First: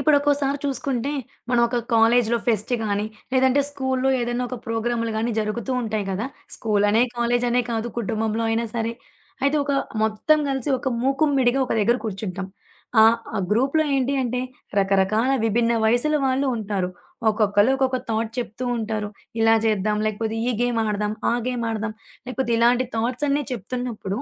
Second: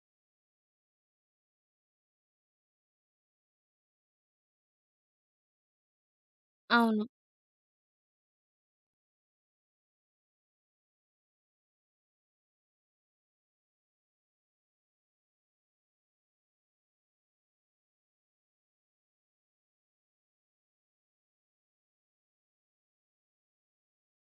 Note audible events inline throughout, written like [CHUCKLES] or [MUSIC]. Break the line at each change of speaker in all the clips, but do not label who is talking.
ఇప్పుడొక్కోసారి చూసుకుంటే, మనం ఒక కాలేజీలో ఫెస్ట్ గాని, లేదంటే స్కూలులో ఏదన్నా ఒక ప్రోగ్రామ్లు కానీ జరుగుతూ ఉంటాయి కదా! స్కూలనే,
అవును.
కాలేజనే కాదు కుటుంబంలో అయినా సరే. అయితే ఒక మొత్తం గలిసి ఒక మూకుమ్మడిగా ఒక దగ్గర కూర్చుంటాం, ఆహ్, ఆ గ్రూప్‌లో ఏంటి అంటే, రకరకాల విభిన్న వయసుల వాళ్ళు ఉంటారు. ఒక్కొక్కళ్ళు, ఒక్కొక్క థాట్ చెప్తూ ఉంటారు. ఇలా జేద్దాం, లేకపోతే ఈ గేమ్ ఆడదాం, ఆ గేమ్ ఆడదాం లేకపోతే ఇలాంటి థాట్స్ అన్ని చెప్తున్నప్పుడు,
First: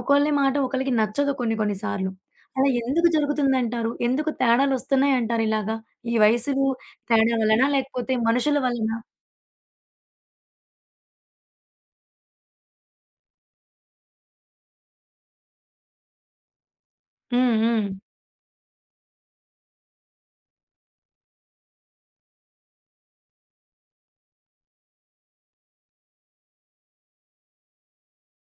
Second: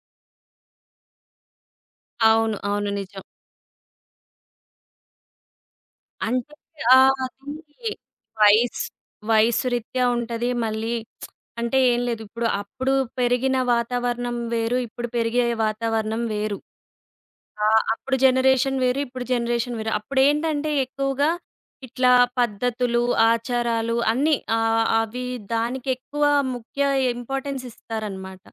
ఒకళ్ళ మాట ఒకళ్ళకి నచ్చదు కొన్ని, కొన్ని సార్లు.
అవును.
అలా
అవును.
ఎందుకు
నిజం.
జరుగుతుందంటారు? ఎందుకు తేడాలొస్తున్నాయంటారిలాగ? ఈ
అంటే
వయసులు
ఆహ్,
తేడా వల్లనా?
అదీ
లేకపోతే మనుషుల
వయసు
వల్లనా?
వయసు రీత్యా ఉంటది. మళ్ళీ [SMACKS LIPS] అంటే ఏం లేదిప్పుడు, అప్పుడు పెరిగిన వాతావరణం వేరు, ఇప్పుడు పెరిగే వాతావరణం వేరు.
హ్మ్.
ఆ!
హ్మ్.
అప్పుడు జనరేషన్ వేరు, ఇప్పుడు జనరేషన్ వేరు. అప్పుడేంటంటే, ఎక్కువగా ఇట్లా పద్ధతులు, ఆచారాలు అన్నీ ఆహ్, అవి దానికెక్కువ ముఖ్య ఇంపార్టెన్స్ ఇస్తారన్నమాట.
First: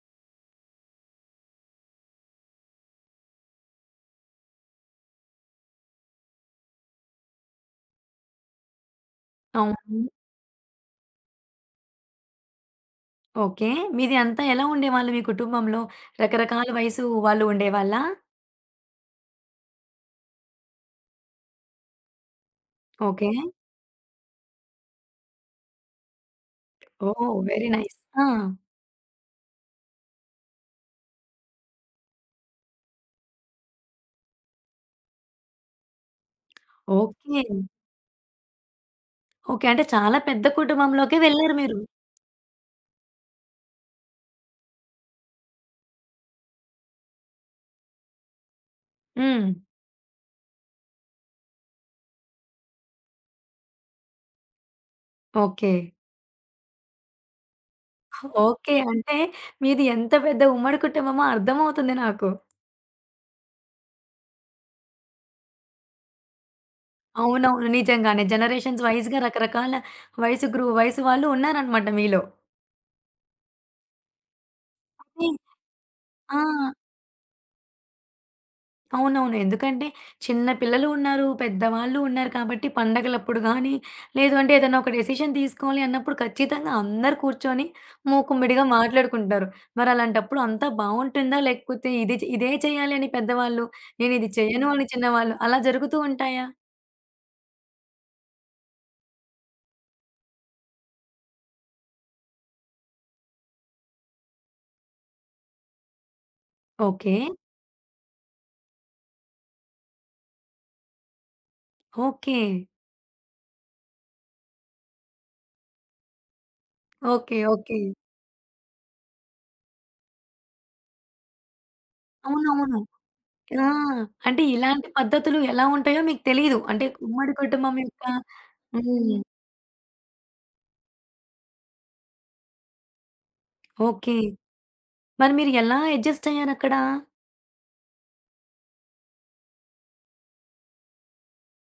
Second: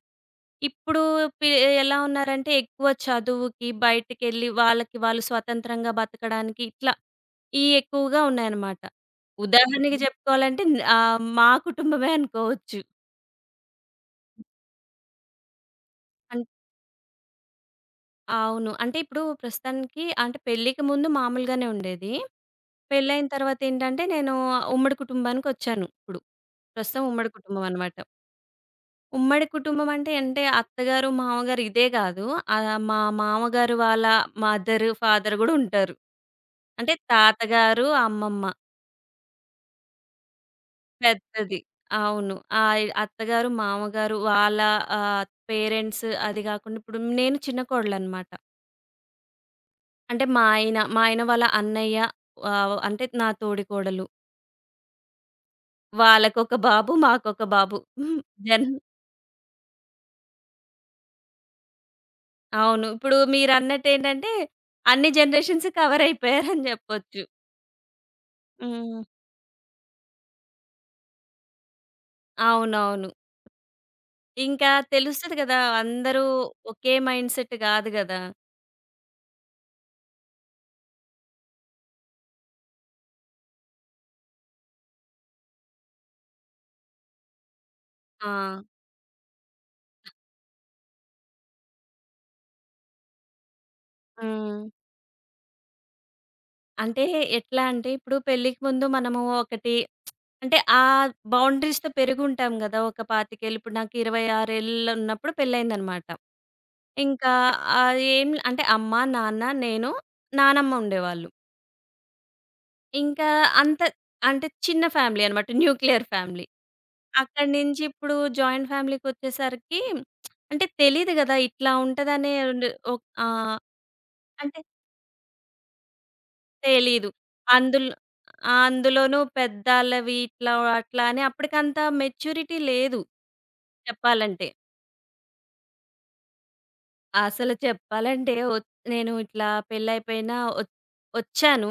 ఇప్పుడు పి ఎలా ఉన్నారంటే, ఎక్కువ చదువుకి, బయటికెళ్ళి వాళ్ళకి వాళ్ళు స్వతంత్రంగా బతకడానికి ఇట్లా ఇయి ఎక్కువగా ఉన్నాయన్నమాట. ఉదాహరణకి
అవును.
జెప్పుకోవాలంటే న్ ఆహ్, మా కుటుంబమే అనుకోవచ్చు.
ఓకే. మీది అంతా ఎలా ఉండేవాళ్ళు మీ కుటుంబంలో
అన్
రకరకాల వయసు వాళ్ళు ఉండేవాళ్ళా?
అవును. అంటే ఇప్పుడు ప్రస్తుతానికి అంటే పెళ్ళికి ముందు మామూలుగానే ఉండేది. పెళ్ళైన
ఓకే.
తర్వాత ఏంటంటే నేను ఉమ్మడి కుటుంబానికొచ్చాను. ఇప్పుడు ప్రస్తుతం ఉమ్మడి
ఓహ్!
కుటుంబం
వెరీ
అనమాట
నైస్. ఆ!
ఉమ్మడి కుటుంబం అంటే, అంటే అత్తగారు, మామగారు ఇదే కాదు. ఆహ్, మా మామగారు వాళ్ళ మదర్, ఫాదర్ కూడా ఉంటారు. అంటే
ఓకే.
తాతగారు, అమ్మమ్మ.
ఓకే. అంటే చాలా పెద్ద కుటుంబంలోకె వెళ్లారు
పెద్దది.
మీరు.
అవును. ఆ! అత్తగారు మామగారు వాళ్ళ ఆహ్, పేరెంట్సు అది గాకుండా ఇప్పుడు నేను చిన్న కోడలనమాట.
హ్మ్.
అంటే మా ఆయన, మా ఆయన వాళ్ళ అన్నయ్య. ఆహ్, అంటే నా తోడికోడలు.
ఓకే.
వాళ్ళకొక బాబు, మాకొక బాబు. [GIGGLES] జన్
ఓకే. అంటే మీది ఎంత పెద్ద ఉమ్మడి కుటుంబమో అర్థం అవుతుంది నాకు.
అవును. ఇప్పుడు మీరన్నట్టేంటంటే అన్ని జనరేషన్సు కవరయిపోయారని జెప్పొచ్చు.
అవునవును. నిజంగానే. జనరేషన్స్
హ్మ్.
వైస్‌గా రకరకాల వయసు గ్రూ వయసు వాళ్ళు ఉన్నారన్నమాట మీలో.
అవునవును. ఇంకా
కాని
తెలుస్తది గదా! అందరూ
ఆ!
ఒకే మైండ్‌సెట్ గాదు గదా!
అవునవును. ఎందుకంటే చిన్న పిల్లలు ఉన్నారు, పెద్దవాళ్ళు ఉన్నారు, కాబట్టి పండగలప్పుడు గానీ, లేదు అంటే ఏదన్నా ఒక డెసిషన్ తీసుకోవాలి అన్నప్పుడు ఖచ్చితంగా అందరూ కూర్చొని,
ఆ!
మూకుమ్మడిగా మాట్లాడుకుంటారు. మరలాంటప్పుడు అంతా బావుంటుందా? లేకపోతే ఇది చే ఇదే చేయాలని పెద్దవాళ్ళు, నేనిది చేయను
హ్మ్.
అని చిన్నవాళ్ళు అలా జరుగుతూ ఉంటాయా?
అంటే ఎట్లా అంటే, ఇప్పుడు పెళ్ళికి ముందు మనము ఒకటి [SMACKS LIPS] అంటే, ఆ బౌండరీస్‌తో పెరిగుంటాం గదా! ఒక 25ఏళ్లు ఇప్పుడు నాకు ఇరవై ఆరేళ్ళున్నప్పుడు పెళ్ళయిందన్నమాట.
ఓకే.
ఇంకా అది ఏం అంటే అమ్మ, నాన్న, నేను, నానమ్మ ఉండేవాళ్ళు.
ఓకే.
ఇంకా అంత అంటే చిన్న ఫ్యామిలీ అన్నమాట. Nuclear family.
ఓకే.
అక్కడి
ఓకే.
నుంచి ఇప్పుడు జాయింట్ ఫ్యామిలీకొచ్చేసరికి [SMACKS LIPS] అంటే తెలీదు గదా! ఇట్లా ఉంటదనే ఓన్
అవునవును.
ఓ ఆ!
ఆ! అంటే
అంటే
ఇలాంటి పద్ధతులు ఎలా ఉంటాయో మీకు తెలీదు. అంటే
తెలీదు.
ఉమ్మడి కుటుంబం
అందులో
యొక్క
అందులోనూ
హ్మ్.
పెద్దాళ్ళవి ఇట్లా, అట్లా అని అప్పడికంత మెచ్యూరిటీ లేదు.
ఓకే.
చెప్పాలంటే.
మరి మీరు ఎలా ఎడ్జస్టయ్యారక్కడ?
అసలు చెప్పాలంటే ఒ నేను ఇట్లా పెళ్లయిపోయినా ఒచ్ ఒచ్చాను,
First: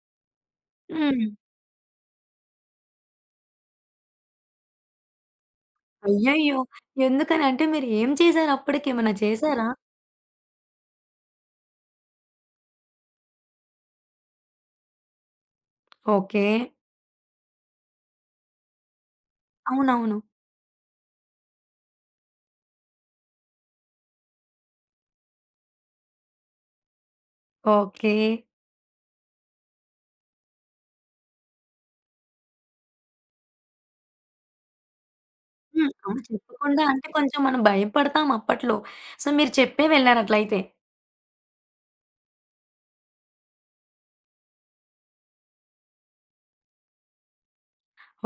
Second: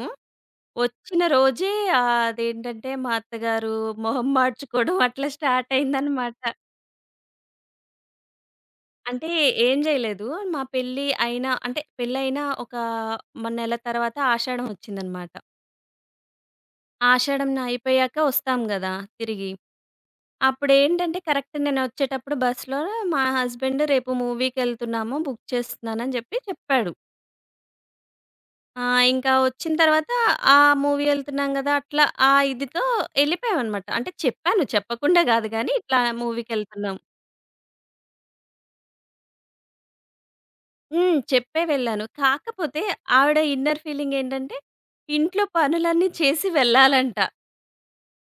వచ్చిన
హ్మ్.
రోజే ఆహ్, అదేంటంటే మా అత్తగారు మొహం మాడ్చుకోడం [GIGGLES] అట్లా స్టార్టయిందన్నమాట.
అయ్యయ్యో! ఎందుకని? అంటే మీరేం చేసారప్పడికి ఏమైనా
అంటే
చేసారా?
ఏం జేయలేదు. మా పెళ్లి అయినా అంటే, పెళ్లయిన ఒక మ నెల తర్వాత ఆషాడం వచ్చిందన్నమాట.
ఓకే.
ఆషాఢం న అయిపోయాక ఒస్తాం గదా! తిరిగి.
అవునవును.
అప్పుడేంటంటే, కరెక్ట్ నేనొచ్చేటప్పుడు బస్‌లో మా హస్బెండు, "రేపు మూవీకెళ్తున్నాము. బుక్ చేస్తున్నాను" అని జెప్పి చెప్పాడు.
ఓకే.
ఆహ్, ఇంకా వచ్చిన తర్వాత ఆహ్, మూవీ యెళ్తున్నాం గదా! అట్లా ఆ ఇదితో యెళ్ళిపోయామన్నమాట. అంటే చెప్పాను, చెప్పకుండా గాదు, కానీ
హ్మ్.
ఇట్లా
ఆహ్, చెప్పకుండా
మూవీకెళ్తున్నాం.
అంటే, కొంచెం మనం భయపడతాం అప్పట్లో సో, మీరు చెప్పే వెళ్లారట్లయితే.
హ్మ్. చెప్పే వెళ్ళాను. కాకపోతే ఆవిడ ఇన్నర్ ఫీలింగ్ ఏంటంటే, ఇంట్లో పనులన్నీ చేసి వెళ్ళాలంట.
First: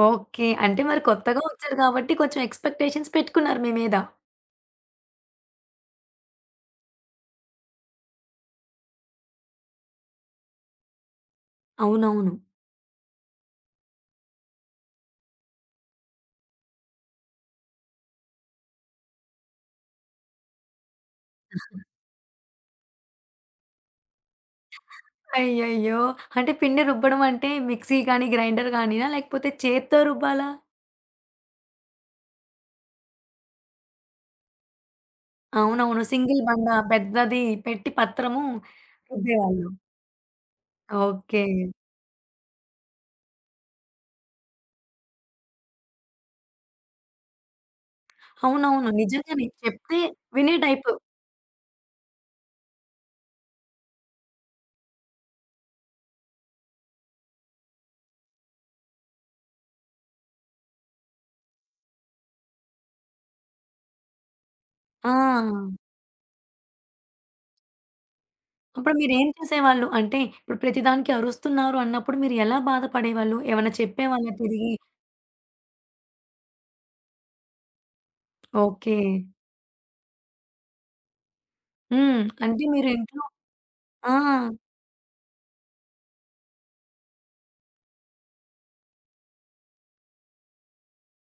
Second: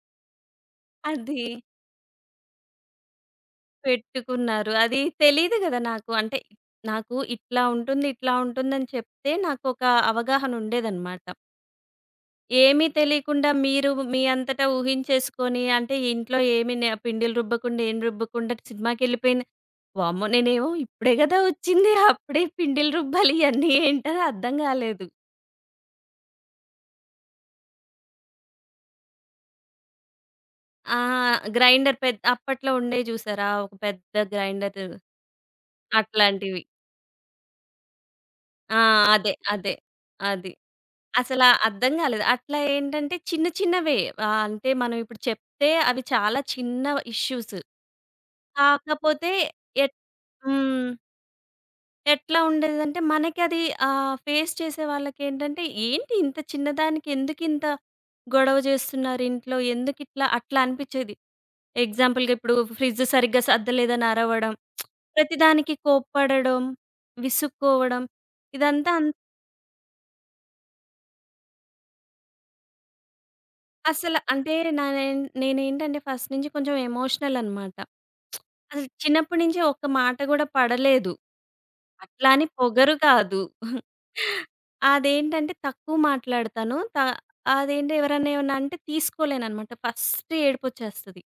ఓకే. అంటే మరి
అది
కొత్తగా ఒచ్చారు గాబట్టి, కొంచెం ఎక్స్‌పెక్టేషన్స్ పెట్టుకున్నారు మీ మీద.
పెట్టుకున్నారు. అది తెలీదు గదా! నాకు. అంటే నాకు ఇట్లా ఉంటుంది, ఇట్లా ఉంటుందని, చెప్తే నాకొక అవగాహన ఉండేదన్నమాట.
అవునవును.
ఏమి తెలీకుండా మీరు మీ అంతట ఊహించేసుకొని అంటే, "ఇంట్లో ఏమి నె పిండిలు రుబ్బకుండా ఏం రుబ్బకుండా సినిమాకెళ్ళిపోయింది." వామ్మో! నేనేమో ఇప్పుడే గదా
[CHUCKLES]
ఒచ్చింది. అప్పుడే పిండిలు రుబ్బాలి ఇయన్నీ ఏంటని అర్థం గాలేదు.
అయ్యయ్యో! అంటే పిండి రుబ్బడమంటే, మిక్సీ గానీ, గ్రైండర్‌ గానీనా లేకపోతే చేత్తో రుబ్బాలా?
ఆ! గ్రైండర్ పె అప్పట్లో ఉండేయి జూసారా ఒక పెద్ద గ్రైండరు.
అవునవును. సింగిల్
అట్లాంటివి.
బండా పెద్దది పెట్టి, పత్రము
ఆ! అదే.
రుబ్బేవాళ్ళు.
అదే. అది. అసల
ఓకే.
అర్థం గాలేదు. అట్లా ఏంటంటే, చిన్న చిన్నవే ఆహ్, అంటే మనం ఇప్పుడు చెప్తే అవి చాలా చిన్న ఇష్యూసు.
అవునవును.
కాకపోతే
నిజంగానే.
ఎట్
చెప్తే వినే
హ్మ్.
టైపు.
ఎట్లా ఉండేదంటే, మనకి అదీ ఆహ్, ఫేస్ చేసే వాళ్ళకేంటంటే, ఏంటి ఇంత చిన్న దానికి ఎందుకింత గొడవ జేస్తున్నారింట్లో, ఎందుకిట్లా? అట్లా అనిపిచ్చేది. ఎగ్జాంపులుగిప్పుడూ ఫ్రిడ్జ్ సరిగ్గా సద్దలేదనరవడం. [SMACKS LIPS]
ఆ!
ప్రతిదానికి కోప్పడడం, విసుక్కోవడం,
అప్పుడు
ఇదంతాన్
మీరేం చేసేవాళ్ళు? అంటే, ఇప్పుడు ప్రతిదానికీ అరుస్తున్నారు అన్నప్పుడు, మీరు ఎలా బాధపడేవాళ్ళు? ఏవన్నా
అసల
చెప్పేవాళ్ళా
అంటే,
తిరిగీ?
నా నే నేనేంటంటే ఫస్ట్ నించి కొంచెం ఎమోషనలనమాట. [SMACKS LIPS] అస
ఓకే.
చిన్నప్పుడు నుంచి ఒక్క మాట కూడా పడలేదు,
హ్మ్.
అట్లా అని
అంటే,
పొగరు
మీరింట్లో
కాదు. [CHUCKLES]
ఆ!
అదేంటంటే, తక్కువ మాట్లాడతాను. త అదేంటి, ఎవరన్నా ఏవన్నంటే తీసుకోలేననమాట. ఫస్టే ఏడుపొచ్చేస్తది.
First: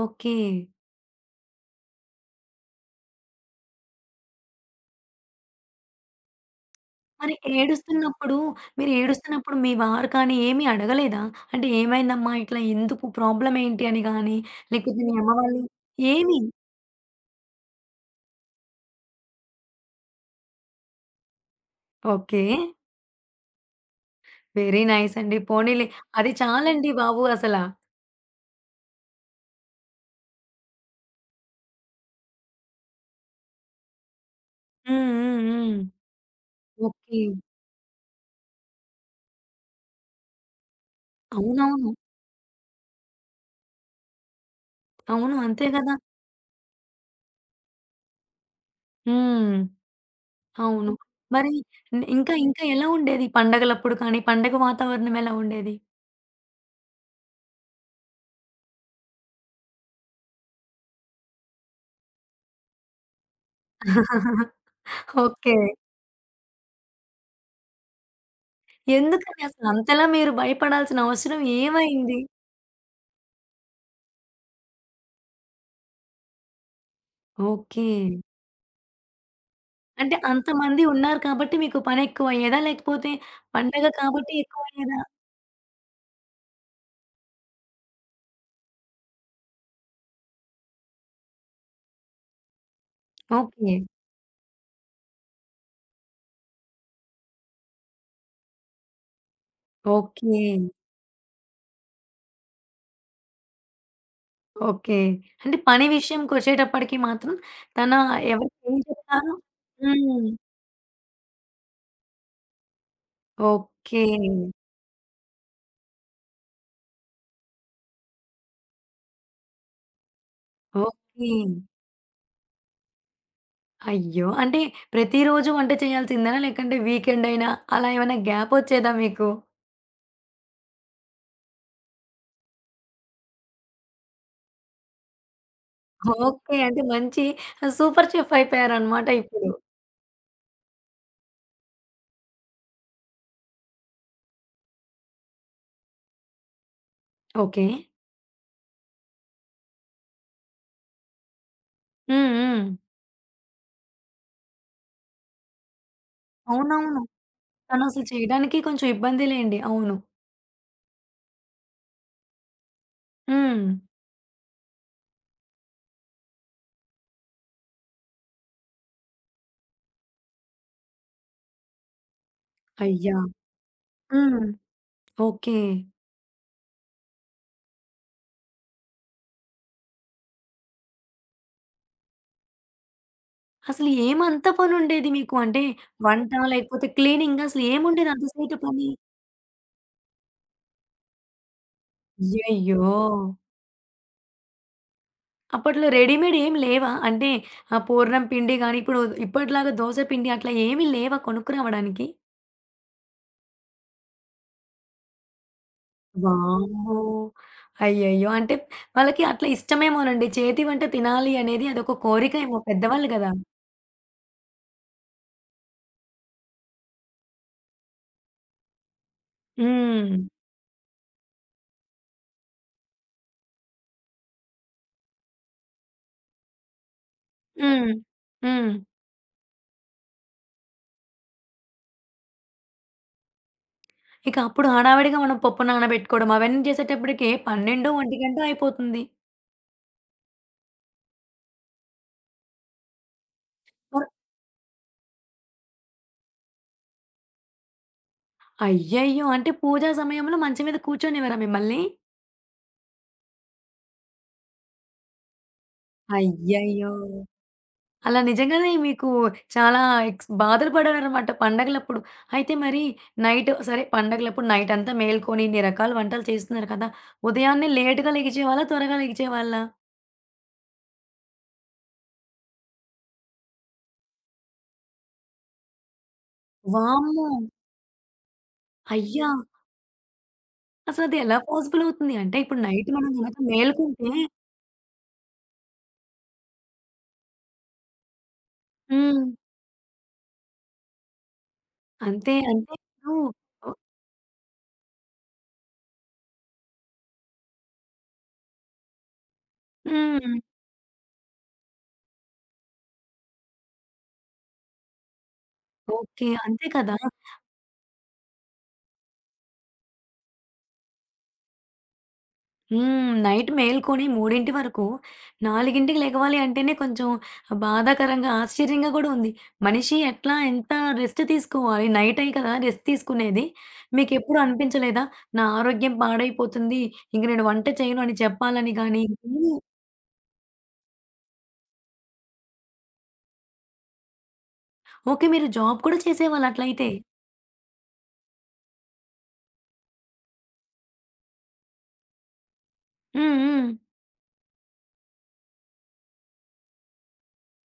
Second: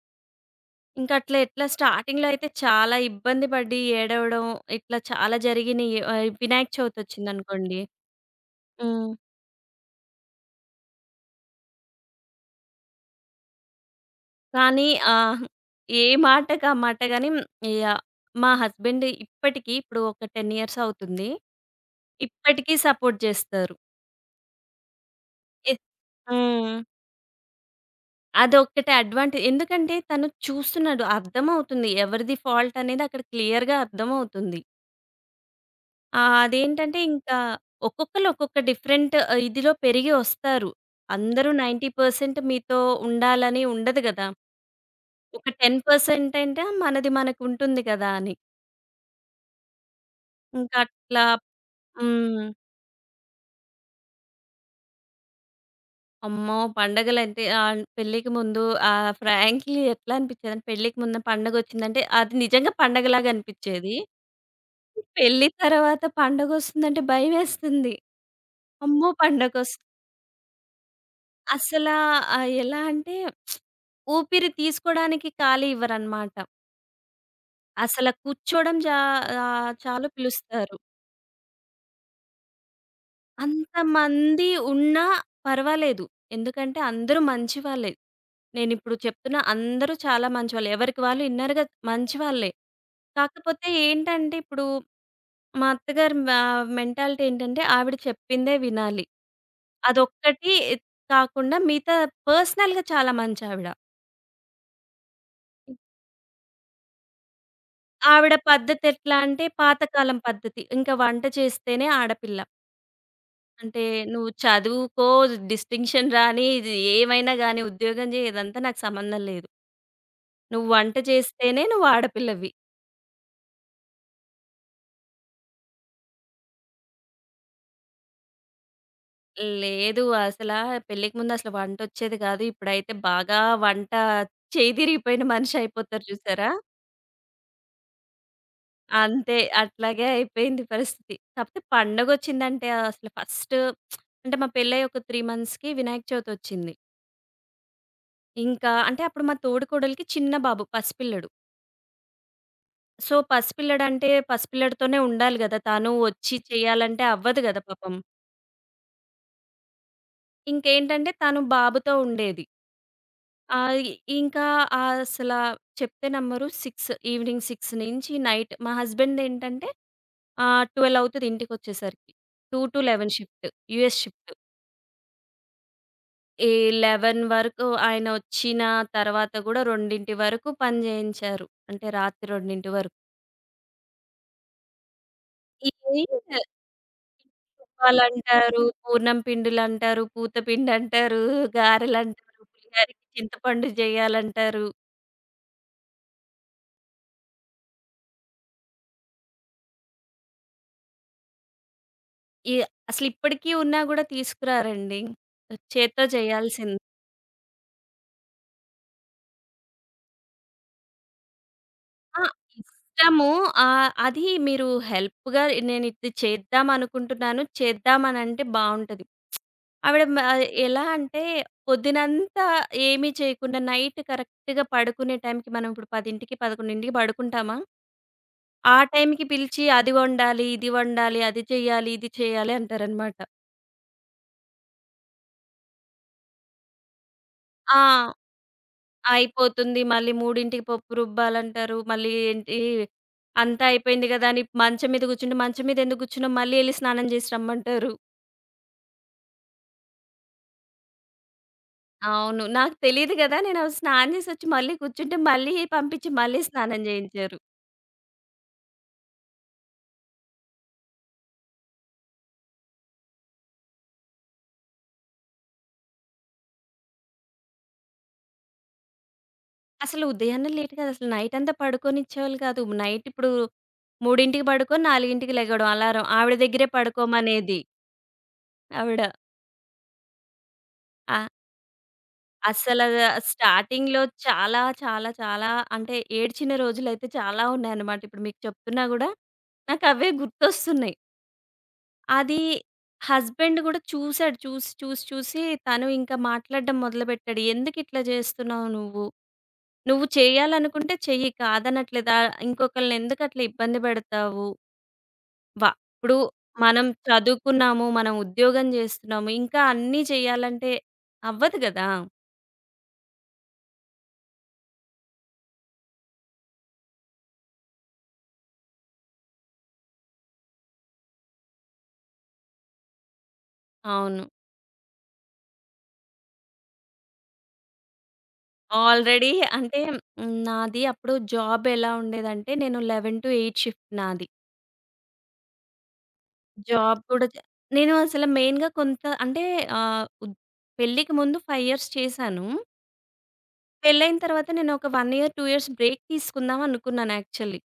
ఓకే.
ఇంకట్ల ఎట్లా, స్టార్టింగ్‌లో అయితే చాలా ఇబ్బంది పడీ, ఏడవడం ఇట్లా చాలా జరిగినియి. ఆహ్, వినాయక
మరి
చవితొచ్చిందనుకోండి
ఏడుస్తున్నప్పుడూ
హ్మ్.
మీరేడుస్తున్నప్పుడు మీ వారు కానీ ఏమి అడగలేదా? అంటే, ఏమైందమ్మా, ఇట్లా ఎందుకు, ప్రాబ్లమేంటి అని గానీ,
కానీ
లేకపోతే
ఆ!
మీ అమ్మవాళ్ళని
ఏ
ఏమీ?
మాటకామాట గానీ, మ్ యాహ్! మా హస్బెండ్ ఇప్పటికీ ఇప్పుడు ఒక 10 ఇయర్సవుతుంది.
ఓకే.
ఇప్పటికి సపోర్ట్ జేస్తారు.
వెరీ నైసండి.
ఎ
పోనిలే అది
హ్మ్.
చాలండి బాబు అసలా.
అదొక్కటే అడ్వాంటే ఎందుకంటే తను చూస్తున్నాడు అర్థమవుతుంది. ఎవరిది ఫాల్టనేదక్కడ క్లియర్‌గా అర్థమవుతుంది.
హ్మ్, హ్మ్, హ్మ్.
ఆహ్, అదేంటంటే
ఓకే.
ఇంకా ఒక్కొక్కళ్ళు ఒక్కొక్క డిఫరెంట్ ఆహ్, ఇదిలో పెరిగి వస్తారు. అందరూ నైన్టీ
అవునవును.
పర్సెంట్ మీతో ఉండాలని ఉండదు గదా!
అవును.
ఒక
అంతే
టెన్
గదా!
పర్సెంట్ అంట మనది మనకుంటుంది గదా! అని.
హ్మ్. అవును.
ఇంకట్లా
మరి ఇంకా
హ్మ్.
ఇంకా ఎలా ఉండేది? పండగలప్పుడు కానీ పండగ వాతావరణం ఎలా ఉండేది?
అమ్మో! పండగలంటే ఆహ్, పెళ్ళికి ముందు ఆ ఫ్రాంక్‌లీ ఎట్లా అనిపించేదంటే పెళ్ళికి ముందు పండగొచ్చిందంటే అది నిజంగా పండగలాగనిపిచ్చేది.
[CHUCKLES]
పెళ్లి
ఓకే.
తర్వాత పండగ వస్తుందంటే భయమేస్తుంది. అమ్మో!
ఎందుకని?
పండగొస్
అసలంతలా మీరు భయపడాల్సిన అవసరం
అసలా
ఏమైంది?
ఆహ్, ఎలా అంటే [SMACKS LIPS] ఊపిరి తీసుకోడానికి ఖాళీ ఇవ్వరన్నమాట. అసల
ఓకే.
కూర్చోవడం జ ఆహ్, చాలు
అంటే
పిలుస్తారు.
అంతమంది ఉన్నారు కాబట్టి మీకు పనెక్కువయ్యేదా? లేకపోతే పండగ కాబట్టి
అంతమంది
ఎక్కువయ్యేదా?
ఉన్నా పర్వాలేదు. ఎందుకంటే అందరూ మంచి వాళ్ళే. నేనిప్పుడు చెప్తున్నా అందరూ చాలా మంచివాళ్ళు. ఎవరికి వాళ్ళు ఇన్నర్‌గా మంచివాళ్ళే. కాకపోతే
ఓకే.
ఏంటంటే ఇప్పుడు మా అత్తగారి మ మెంటాలిటీ ఏంటంటే ఆవిడ చెప్పిందే వినాలి.
ఓకే.
అదొక్కటి కాకుండా మిగతా పర్సనల్‌గా చాలా మంచావిడ.
ఓకే. అంటే
హ్మ్.
పని విషయంకొచ్చేటప్పటికి మాత్రం తన
ఆవిడ
ఎవరికి ఏం
పద్ధతెట్లా
చెప్తారో
అంటే పాతకాలం
హ్మ్.
పద్ధతి. ఇంక వంట చేస్తేనే ఆడపిల్ల. అంటే
ఓకే.
నువ్వు చదువుకో, డిస్టింక్షన్ రానీ, ఇది ఏమైనా గానీ, ఉద్యోగం జెయి, ఇదంతా నాకు సంబంధం లేదు. నువ్వు వంట
ఓకే.
చేస్తేనే నువ్వు ఆడపిల్లవి.
అయ్యో! అంటే, ప్రతిరోజు వంట చేయాల్సిందేనా, లేకంటే వీకెండయినా అలా ఏవైనా గ్యాపొచ్చేదా మీకు?
లేదు. అసలా పెళ్ళికి ముందసల వంటొచ్చేదె గాదు. ఇప్పుడైతే బాగా వంటా చెయ్యి దిరిగిపోయిన మనిషయిపోతారు జూశారా?
ఓకే. అంటే, మంచి ఆహ్, సూపర్ చెఫ్ఫయిపోయారనమాట
అంతే.
ఇప్పుడు.
అట్లాగే అయిపోయింది పరిస్థితి. కాపోతే పండగొచ్చిందంటే, అసలు ఫస్టు [SMACKS LIPS] అంటే, మా పెళ్ళయ్యి ఒక 3 మంత్స్‌కి వినాయక చవితొచ్చింది.
ఓకే.
ఇంకా అంటే, అప్పుడు మా తోడికోడలికి చిన్న బాబు, పసి పిల్లడు.
హ్మ్. హ్మ్.
సో, పసిపిల్లడంటే, పసిపిల్లడితోనే ఉండాలి గదా! తను ఒచ్చి
అవునవును.
చెయ్యాలంటే అవ్వదు గద పాపం.
తనసలు చెయడానికీ కొంచెం ఇబ్బందిలేండి. అవును.
ఇంకేంటంటే, తను బాబుతో ఉండేది.
హ్మ్.
ఆగి ఇంకా అసలా చెప్తే నమ్మరు, 6 ఎవినింగ్ 6 నించీ నైట్ మా హస్బెండేంటంటే, ఆహ్, 12 అవుతది ఇంటికొచ్చేసరికి. 2-11
అయ్యా!
షిఫ్టు. US shift.
హ్మ్. ఓకే.
ఏ 11 వరకు ఆయనొచ్చిన తర్వాత కూడా, 2 వరకు పని చేయించారు. అంటే, రాత్రి 2 వరకు.
అసలేమంత పనుండేది మీకు? అంటే
ఇడ్లీ
వంటా,
పిండి...
లేకపోతే క్లీనింగా? అసలేముండేది అంత సేపు
రుబ్బాలంటారు,
పని?
పూర్ణం పిండులంటారు, పూత పిండంటారు, గారెలంటారు,
అయ్యయ్యో!
పులిహారికి చింతపండు చెయ్యాలంటారు.
అప్పట్లో రెడీమేడేమి లేవా? అంటే ఆ పూర్ణం పిండి గాని, ఇప్పుడు ఇప్పటిలాగా దోస పిండి అట్లా ఏమి లేవా కొనుక్కురావడానికి?
ఇయ అసలిప్పటికి ఉన్నా కూడా తీసుకురారండి. చేత్తో చేయాల్సింద్
వామ్మో! అయ్యయ్యో! అంటే వాళ్ళకి అట్లా ఇష్టమేమోనండి, చేతి వంట తినాలి అనేది అదొక
ఆ!
కోరిక ఏమో పెద్దవాళ్ళు
ఇష్టము.
కదా!
ఆహ్, అది మీరు హెల్ప్‌గా నేను ఇది చేద్దామనుకుంటున్నాను. చేద్దామనంటే బాగుంటది. [SMACKS LIPS] ఆవిడ మ
హ్మ్.
ఎలా అంటే, పొద్దునంతా ఏమీ చేయకుండా, నైట్ కరెక్ట్‌గా పడుకునే టైంకి, మనం ఇప్పుడు 10కి, 11కి పడుకుంటామా!
హ్మ్, హ్మ్.
ఆ టైంకి పిలిచి, అది వండాలి, ఇది వండాలి, అది చెయ్యాలి, ఇది చెయ్యాలి అంటారన్నమాట.
ఇక అప్పుడు హడావిడిగా మనం పప్పు నానబెట్టుకోవడం, అవన్నీ చేసేటప్పటికి ఏ
ఆ!
పన్నెండో, ఒంటిగంటో అయిపోతుంది.
అయిపోతుంది. మళ్ళీ 3కి పప్పు రుబ్బాలంటారు. మళ్ళీ, ఏంటి, అంతా
అ
అయిపోయింది కదా! అని మంచం మీద కూర్చుంటే, "మంచం మీద ఎందుకు కూర్చున్నావు? మళ్ళీ ఎళ్లి స్నానం చేసి రమ్మం"టారు.
అయ్యయ్యో! అంటే పూజ సమయంలో మంచం మీద కూర్చొనివారా మిమ్మల్ని?
అవును. నాకు తెలీదు గదా! నేను స్నానం జేసొచ్చి మళ్ళీ కూర్చుంటే, మళ్ళీ పంపించి మళ్ళీ స్నానం
అయ్యయ్యో!
జేయించారు.
అలా నిజంగానే మీకు చాలా ఎక్స్ బాధలు పడారన్నమాట పండగలప్పుడు. అయితే మరి నైట్ సరే, పండగలప్పుడు నైట్ అంతా మేల్కొని, ఇన్ని రకాల వంటలు చేస్తున్నారు కదా! ఉదయాన్నే లేట్‌గా లెగిచేవాళ్ళ? త్వరగా లెగిచేవాళ్ళా?
అసలు ఉదయాన్నే లేట్ కాదు. అసలు నైట్ అంతా పడుకోనిచ్చేవాళ్ళు కాదు. నైట్ ఇప్పుడు 3కి పడుకొని, 4కి లెగడం అలారం. ఆవిడ దగ్గరే
వామ్మో!
పడుకోమనేది. ఆవిడ.
అయ్యా! అసలది
ఆ
ఎలా పాజిబులవుతుంది? అంటే, ఇప్పుడు
అసలా
నైట్ మనం గనక
స్టార్టింగ్‌లో
మేలుకుంటే
చాలా, చాలా, చాలా అంటే ఏడ్చిన రోజులైతే చాలా ఉన్నాయన్నమాట. ఇప్పుడు మీకు చెప్తున్నా గూడా
హ్మ్.
నాకవే గుర్తొస్తున్నాయి.
అంతే.
అది
అంటే ఇప్పుడు
హస్బాండ్
ఒ
కూడా చూసాడు. చూసి, చూసి, చూసి తను ఇంకా మాట్లాడడం మొదలుపెట్టాడు. "ఎందుకు ఇట్లా జేస్తున్నావు నువ్వు. నువ్వు
హ్మ్.
చెయ్యాలనుకుంటే చెయ్యి కాదనట్లేదా. ఇంకొకల్ని ఎందుకు అట్లా ఇబ్బంది పెడతావు." వ ఇప్పుడు
ఓకే. అంతే
మనం
కదా!
చదువుకున్నాము, మనం ఉద్యోగం జేస్తున్నాము, ఇంకా అన్నీ చెయ్యాలంటే, అవ్వదు గదా!
హ్మ్, నైట్ మేల్కొని 3 వరకు, 4కి లెగవాలి అంటేనే కొంచెం బాధాకరంగా, ఆశ్చర్యంగా కూడా ఉంది. మనిషి ఎట్లా, ఎంత రెస్టు తీసుకోవాలి! నైటే కదా రెస్ట్ తీసుకునేది.
అవును.
మీకెప్పుడూ అనిపించలేదా? నా ఆరోగ్యం పాడైపోతుంది. ఇంక నేను వంట చేయను అని చెప్పాలని గాని
ఆల్రెడీ
ఊ
అంటే హ్మ్, నాది అప్పుడు జాబ్ ఎలా ఉండేదంటే, నేను 11-8 షిఫ్ట్ నాది.
ఓకే. మీరు జాబ్ కూడా చేసేవాళ్ళట్లయితే.
జాబ్ కూడా చె నేను అసలు మెయిన్‌గా కొంత అంటే ఆహ్, ఉద్ పెళ్ళికి ముందు 5 ఇయర్స్ చేశాను.
హ్మ్, హ్మ్.
పెళ్లైన తరువాత, నేను ఒక 1 ఇయర్, 2 ఇయర్స్ బ్రేక్ తీసుకుందాం అనుకున్నాను యాక్చువలీ.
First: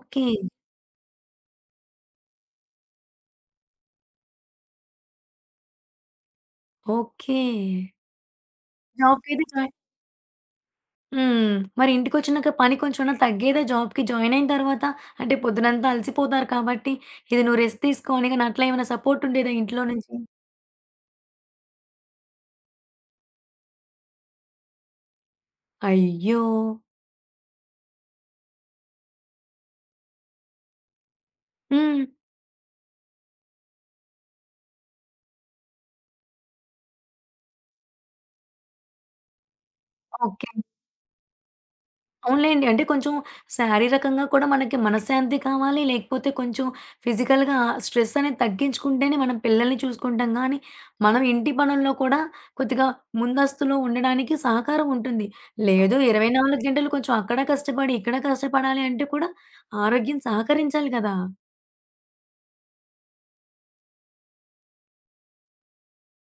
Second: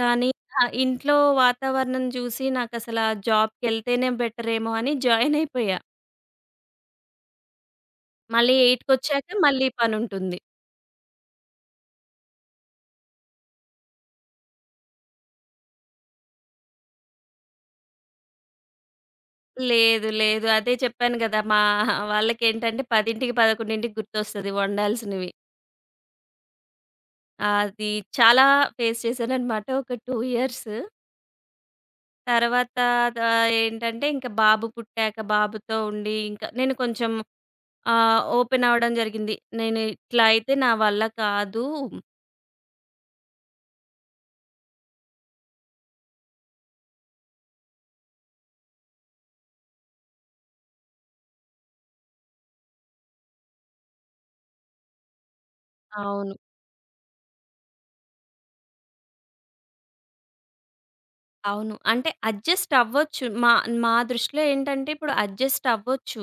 కానీ, ఇంకా ఇంట్లో వాతావరణం చూసి నాకసల ఆ జాబ్‌కెళ్తేనే బెటరేమో అని జాయినయిపోయా.
ఓకే.
మళ్ళీ ఎయిట్కొచ్చాక
జాబ్‌కైయితే
మళ్ళీ
జాయిన్
పనుంటుంది.
హ్మ్. మరి ఇంటికొచ్చినాక పని కొంచెం తగ్గేదా? జాబ్‌కి జాయిన్ అయిన తరువాత. అంటే పొద్దున్నంతా అలసిపోతారు కాబట్టి, ఇది నువ్వు రెస్ట్ తీసుకో అని గాని, అట్లా ఏమైనా సపోర్టుండేదా ఇంట్లో
లేదు,
నుంచి?
లేదు. అదే చెప్పాను కదా! మా వాళ్ళకేంటంటే, 10కి, 11కి గుర్తొస్తది వండాల్సినవి.
అయ్యో!
అది చాలా ఫేస్ చేశాననమాట ఒక 2 ఇయర్స్
హ్మ్.
తర్వాతా త ఏంటంటే, ఇంక బాబు పుట్టాక బాబుతో ఉండి, ఇంక నేను కొంచం ఆహ్, ఓపెనవడం జరిగింది. నేని ఇట్లా
ఓకే.
అయితే నా వల్ల కాదూ.
అవునులేండి. అంటే, కొంచెం శారీరకంగా కూడా మనకి మనశ్శాంతీ కావాలి. లేకపోతే కొంచెం ఫిజికల్‌గా స్ట్రెస్సనేది తగ్గించుకుంటేనే, మనం పిల్లలని చూసుకుంటాం గానీ, మనం ఇంటి పనుల్లో కూడా కొద్దిగా ముందస్తులో ఉండడానికి సహకారముంటుంది. లేదు ఇరవై
అవును.
నాలుగు గంటలు కొంచెం అక్కడా కష్టపడి, ఇక్కడా కష్టపడాలి అంటే కూడా, ఆరోగ్యం సహకరించాలి గదా!
అవును. అంటే, అడ్జస్టవ్వచ్చు. మా మా దృష్టిలో ఏంటంటే, ఇప్పుడు అడ్జస్టవ్వచ్చు.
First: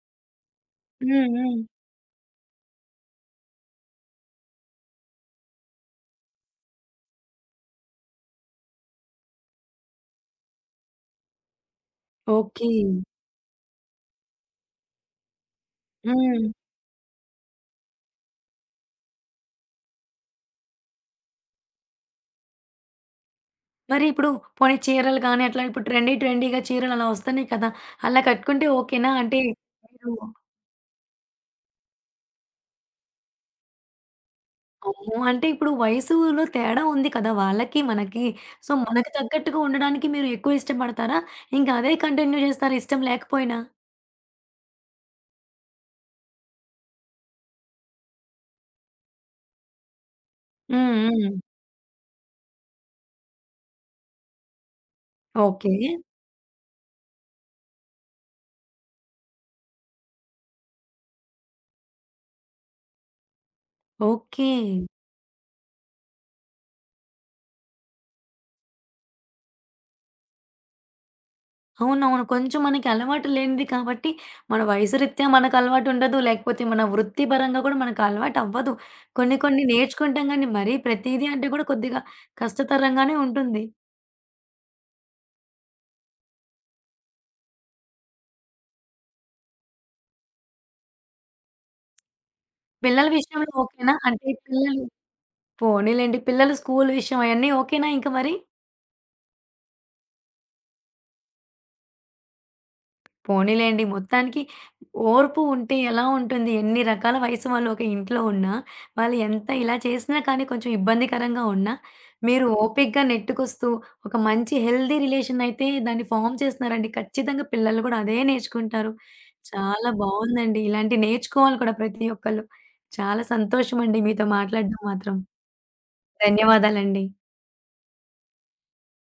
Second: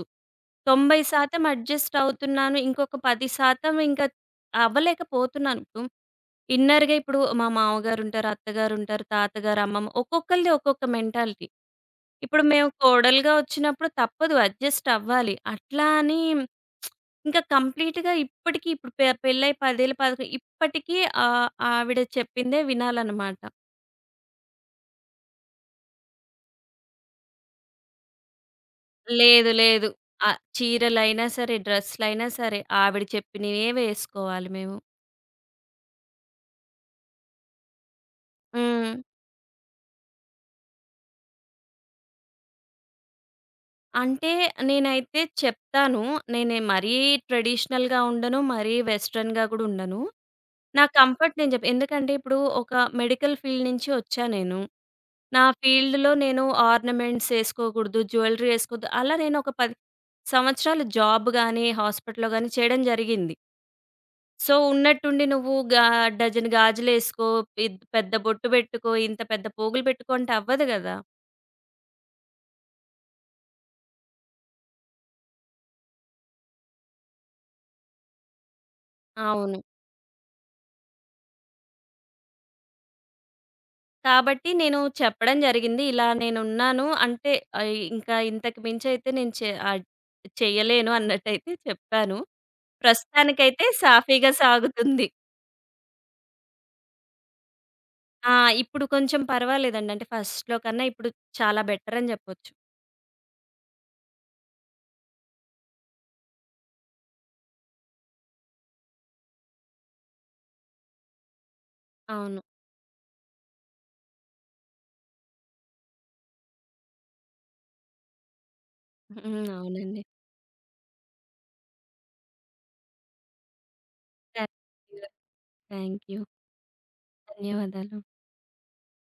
తొంభై
హ్మ్,
శాతం
హ్మ్.
అడ్జస్టవుతున్నాను, ఇంకొక 10% ఇంక అవ్వలేకపోతున్నాను. దుం ఇన్నర్‌గా. ఇప్పుడు మా మావగారుంటారు, అత్తగారుంటారు, తాతగారు, అమ్మమ్మ, ఒక్కొక్కళ్ళది ఒక్కొక్క మెంటాలిటీ. ఇప్పుడు మేము
ఓకే.
కోడలుగా ఒచ్చినప్పుడు తప్పదు, అడ్జస్టవ్వాలి. అట్లా అనీ [SMACKS LIPS]
హ్మ్.
ఇంక కంప్లీట్‌గా ఇప్పటికీ ఇప్పుడు పె పెళ్ళై 10 ఏళ్ళు పదక ఇప్పటికి ఆహ్, ఆవిడ చెప్పిందే వినాలనమాట.
మరి ఇప్పుడు పోనీ చీరలు గాని అట్లా ఇప్పుడు ట్రెండీ ట్రెండీగా చీరలు అలా వస్తున్నాయి కదా! అలా కట్టుకుంటే ఓకేనా? అంటే,
లేదు. లేదు.
మీరు
ఆహ్, చీరలైనా సరే, డ్రస్‌లయినా సరే ఆవిడ చెప్పినేవే వేసుకోవాలి మేము.
అమ్మో! అంటే, ఇప్పుడు వయసులో తేడా ఉంది కదా! వాళ్ళకి మనకి. సో,
హ్మ్.
మనకు తగ్గట్టుగా ఉండడానికి మీరు ఎక్కువ ఇష్టపడతారా? ఇంకా అదే కంటిన్యూ చేస్తారా ఇష్టం లేకపోయినా?
అంటే, నేనైతే చెప్తాను. నేనే మరీ ట్రెడిషనల్‌గా ఉండను, మరీ వెస్టర్న్‌గా కూడా ఉండను. నా
హ్మ్.
కంఫర్ట్
హ్మ్.
నేను చెప్ప ఎందుకంటే ఇప్పుడు ఒక మెడికల్ ఫీల్డ్ నుంచి వచ్చా నేను. నా
ఓకే.
ఫీల్డ్‌లో నేను ఆర్నమెంట్స్ ఏసుకోకూడదు, జ్యువెల్లరీ ఏసుకోద్దు. అలా నేను ఒక 10 సంవత్సరాలు జాబ్ గానీ, హాస్పిటల్‌లో కానీ చేయడం జరిగింది.
ఓకే.
సో, ఉన్నట్టుండి, "నువ్వు గా డజన గాజులు ఏసుకో, ఇద్ పెద్ద బొట్టు పెట్టుకో, ఇంత పెద్ద పోగులు పెట్టుకో" అంటే, అవ్వదు గదా!
అవునవును. కొంచెం మనకి అలవాటు లేనిది కాబట్టి, మన వయసు రీత్యా మనకు అలవాటుండదు. లేకపోతే మన వృత్తి పరంగా గూడా మనకు అలవాటవ్వదు. కొన్ని
అవును.
కొన్ని నేర్చుకుంటాం గాని, మరీ ప్రతీదీ అంటే కూడా కొద్దిగా కష్టతరంగానే ఉంటుంది.
కాబట్టి నేను చెప్పడం జరిగింది, ఇలా నేనున్నాను. అంటే ఇ ఇంకా ఇంతకు మించయితే నేను చే ఆహ్, చేయలేను, అన్నట్టయితే చెప్పాను.
పిల్లల విషయంలో
ప్రస్తుతానికైతే
ఓకేనా? అంటే
సాఫీగా
పిల్లలు
సాగుతుంది.
పోనీలెండి పిల్లలు స్కూలు విషయం అయన్నీ ఓకేనా ఇంక మరి?
ఆ! ఇప్పుడు కొంచెం పర్వాలేదండి. అంటే ఫస్ట్‌లో కన్నా ఇప్పుడు చాలా బెటరని జెప్పొచ్చు.
పోనీలెండి. మొత్తానికి ఓర్పు ఉంటే ఎలా ఉంటుంది ఎన్ని రకాల వయసు వాళ్ళు ఒక ఇంట్లో ఉన్నా, వాళ్ళు ఎంత ఇలా చేసినా కానీ, కొంచెం ఇబ్బందికరంగా ఉన్నా,
అవును.
మీరు ఓపికగా నెట్టుకొస్తూ ఒక మంచి హెల్తీ రిలేషన్ అయితే దాన్ని ఫార్మ్ చేస్తున్నారండి. ఖచ్చితంగా పిల్లలు కూడా అదే నేర్చుకుంటారు.
హ్మ్.
చాలా
అవునండి.
బావుందండి. ఇలాంటియి నేర్చుకోవాలి కూడా ప్రతి ఒక్కళ్ళు. చాలా సంతోషం అండి మీతో మాట్లాడం
థాంక్ యూ.
మాత్రం.
Thank you.
ధన్యవాదాలండి.
ధన్యవాదాలు.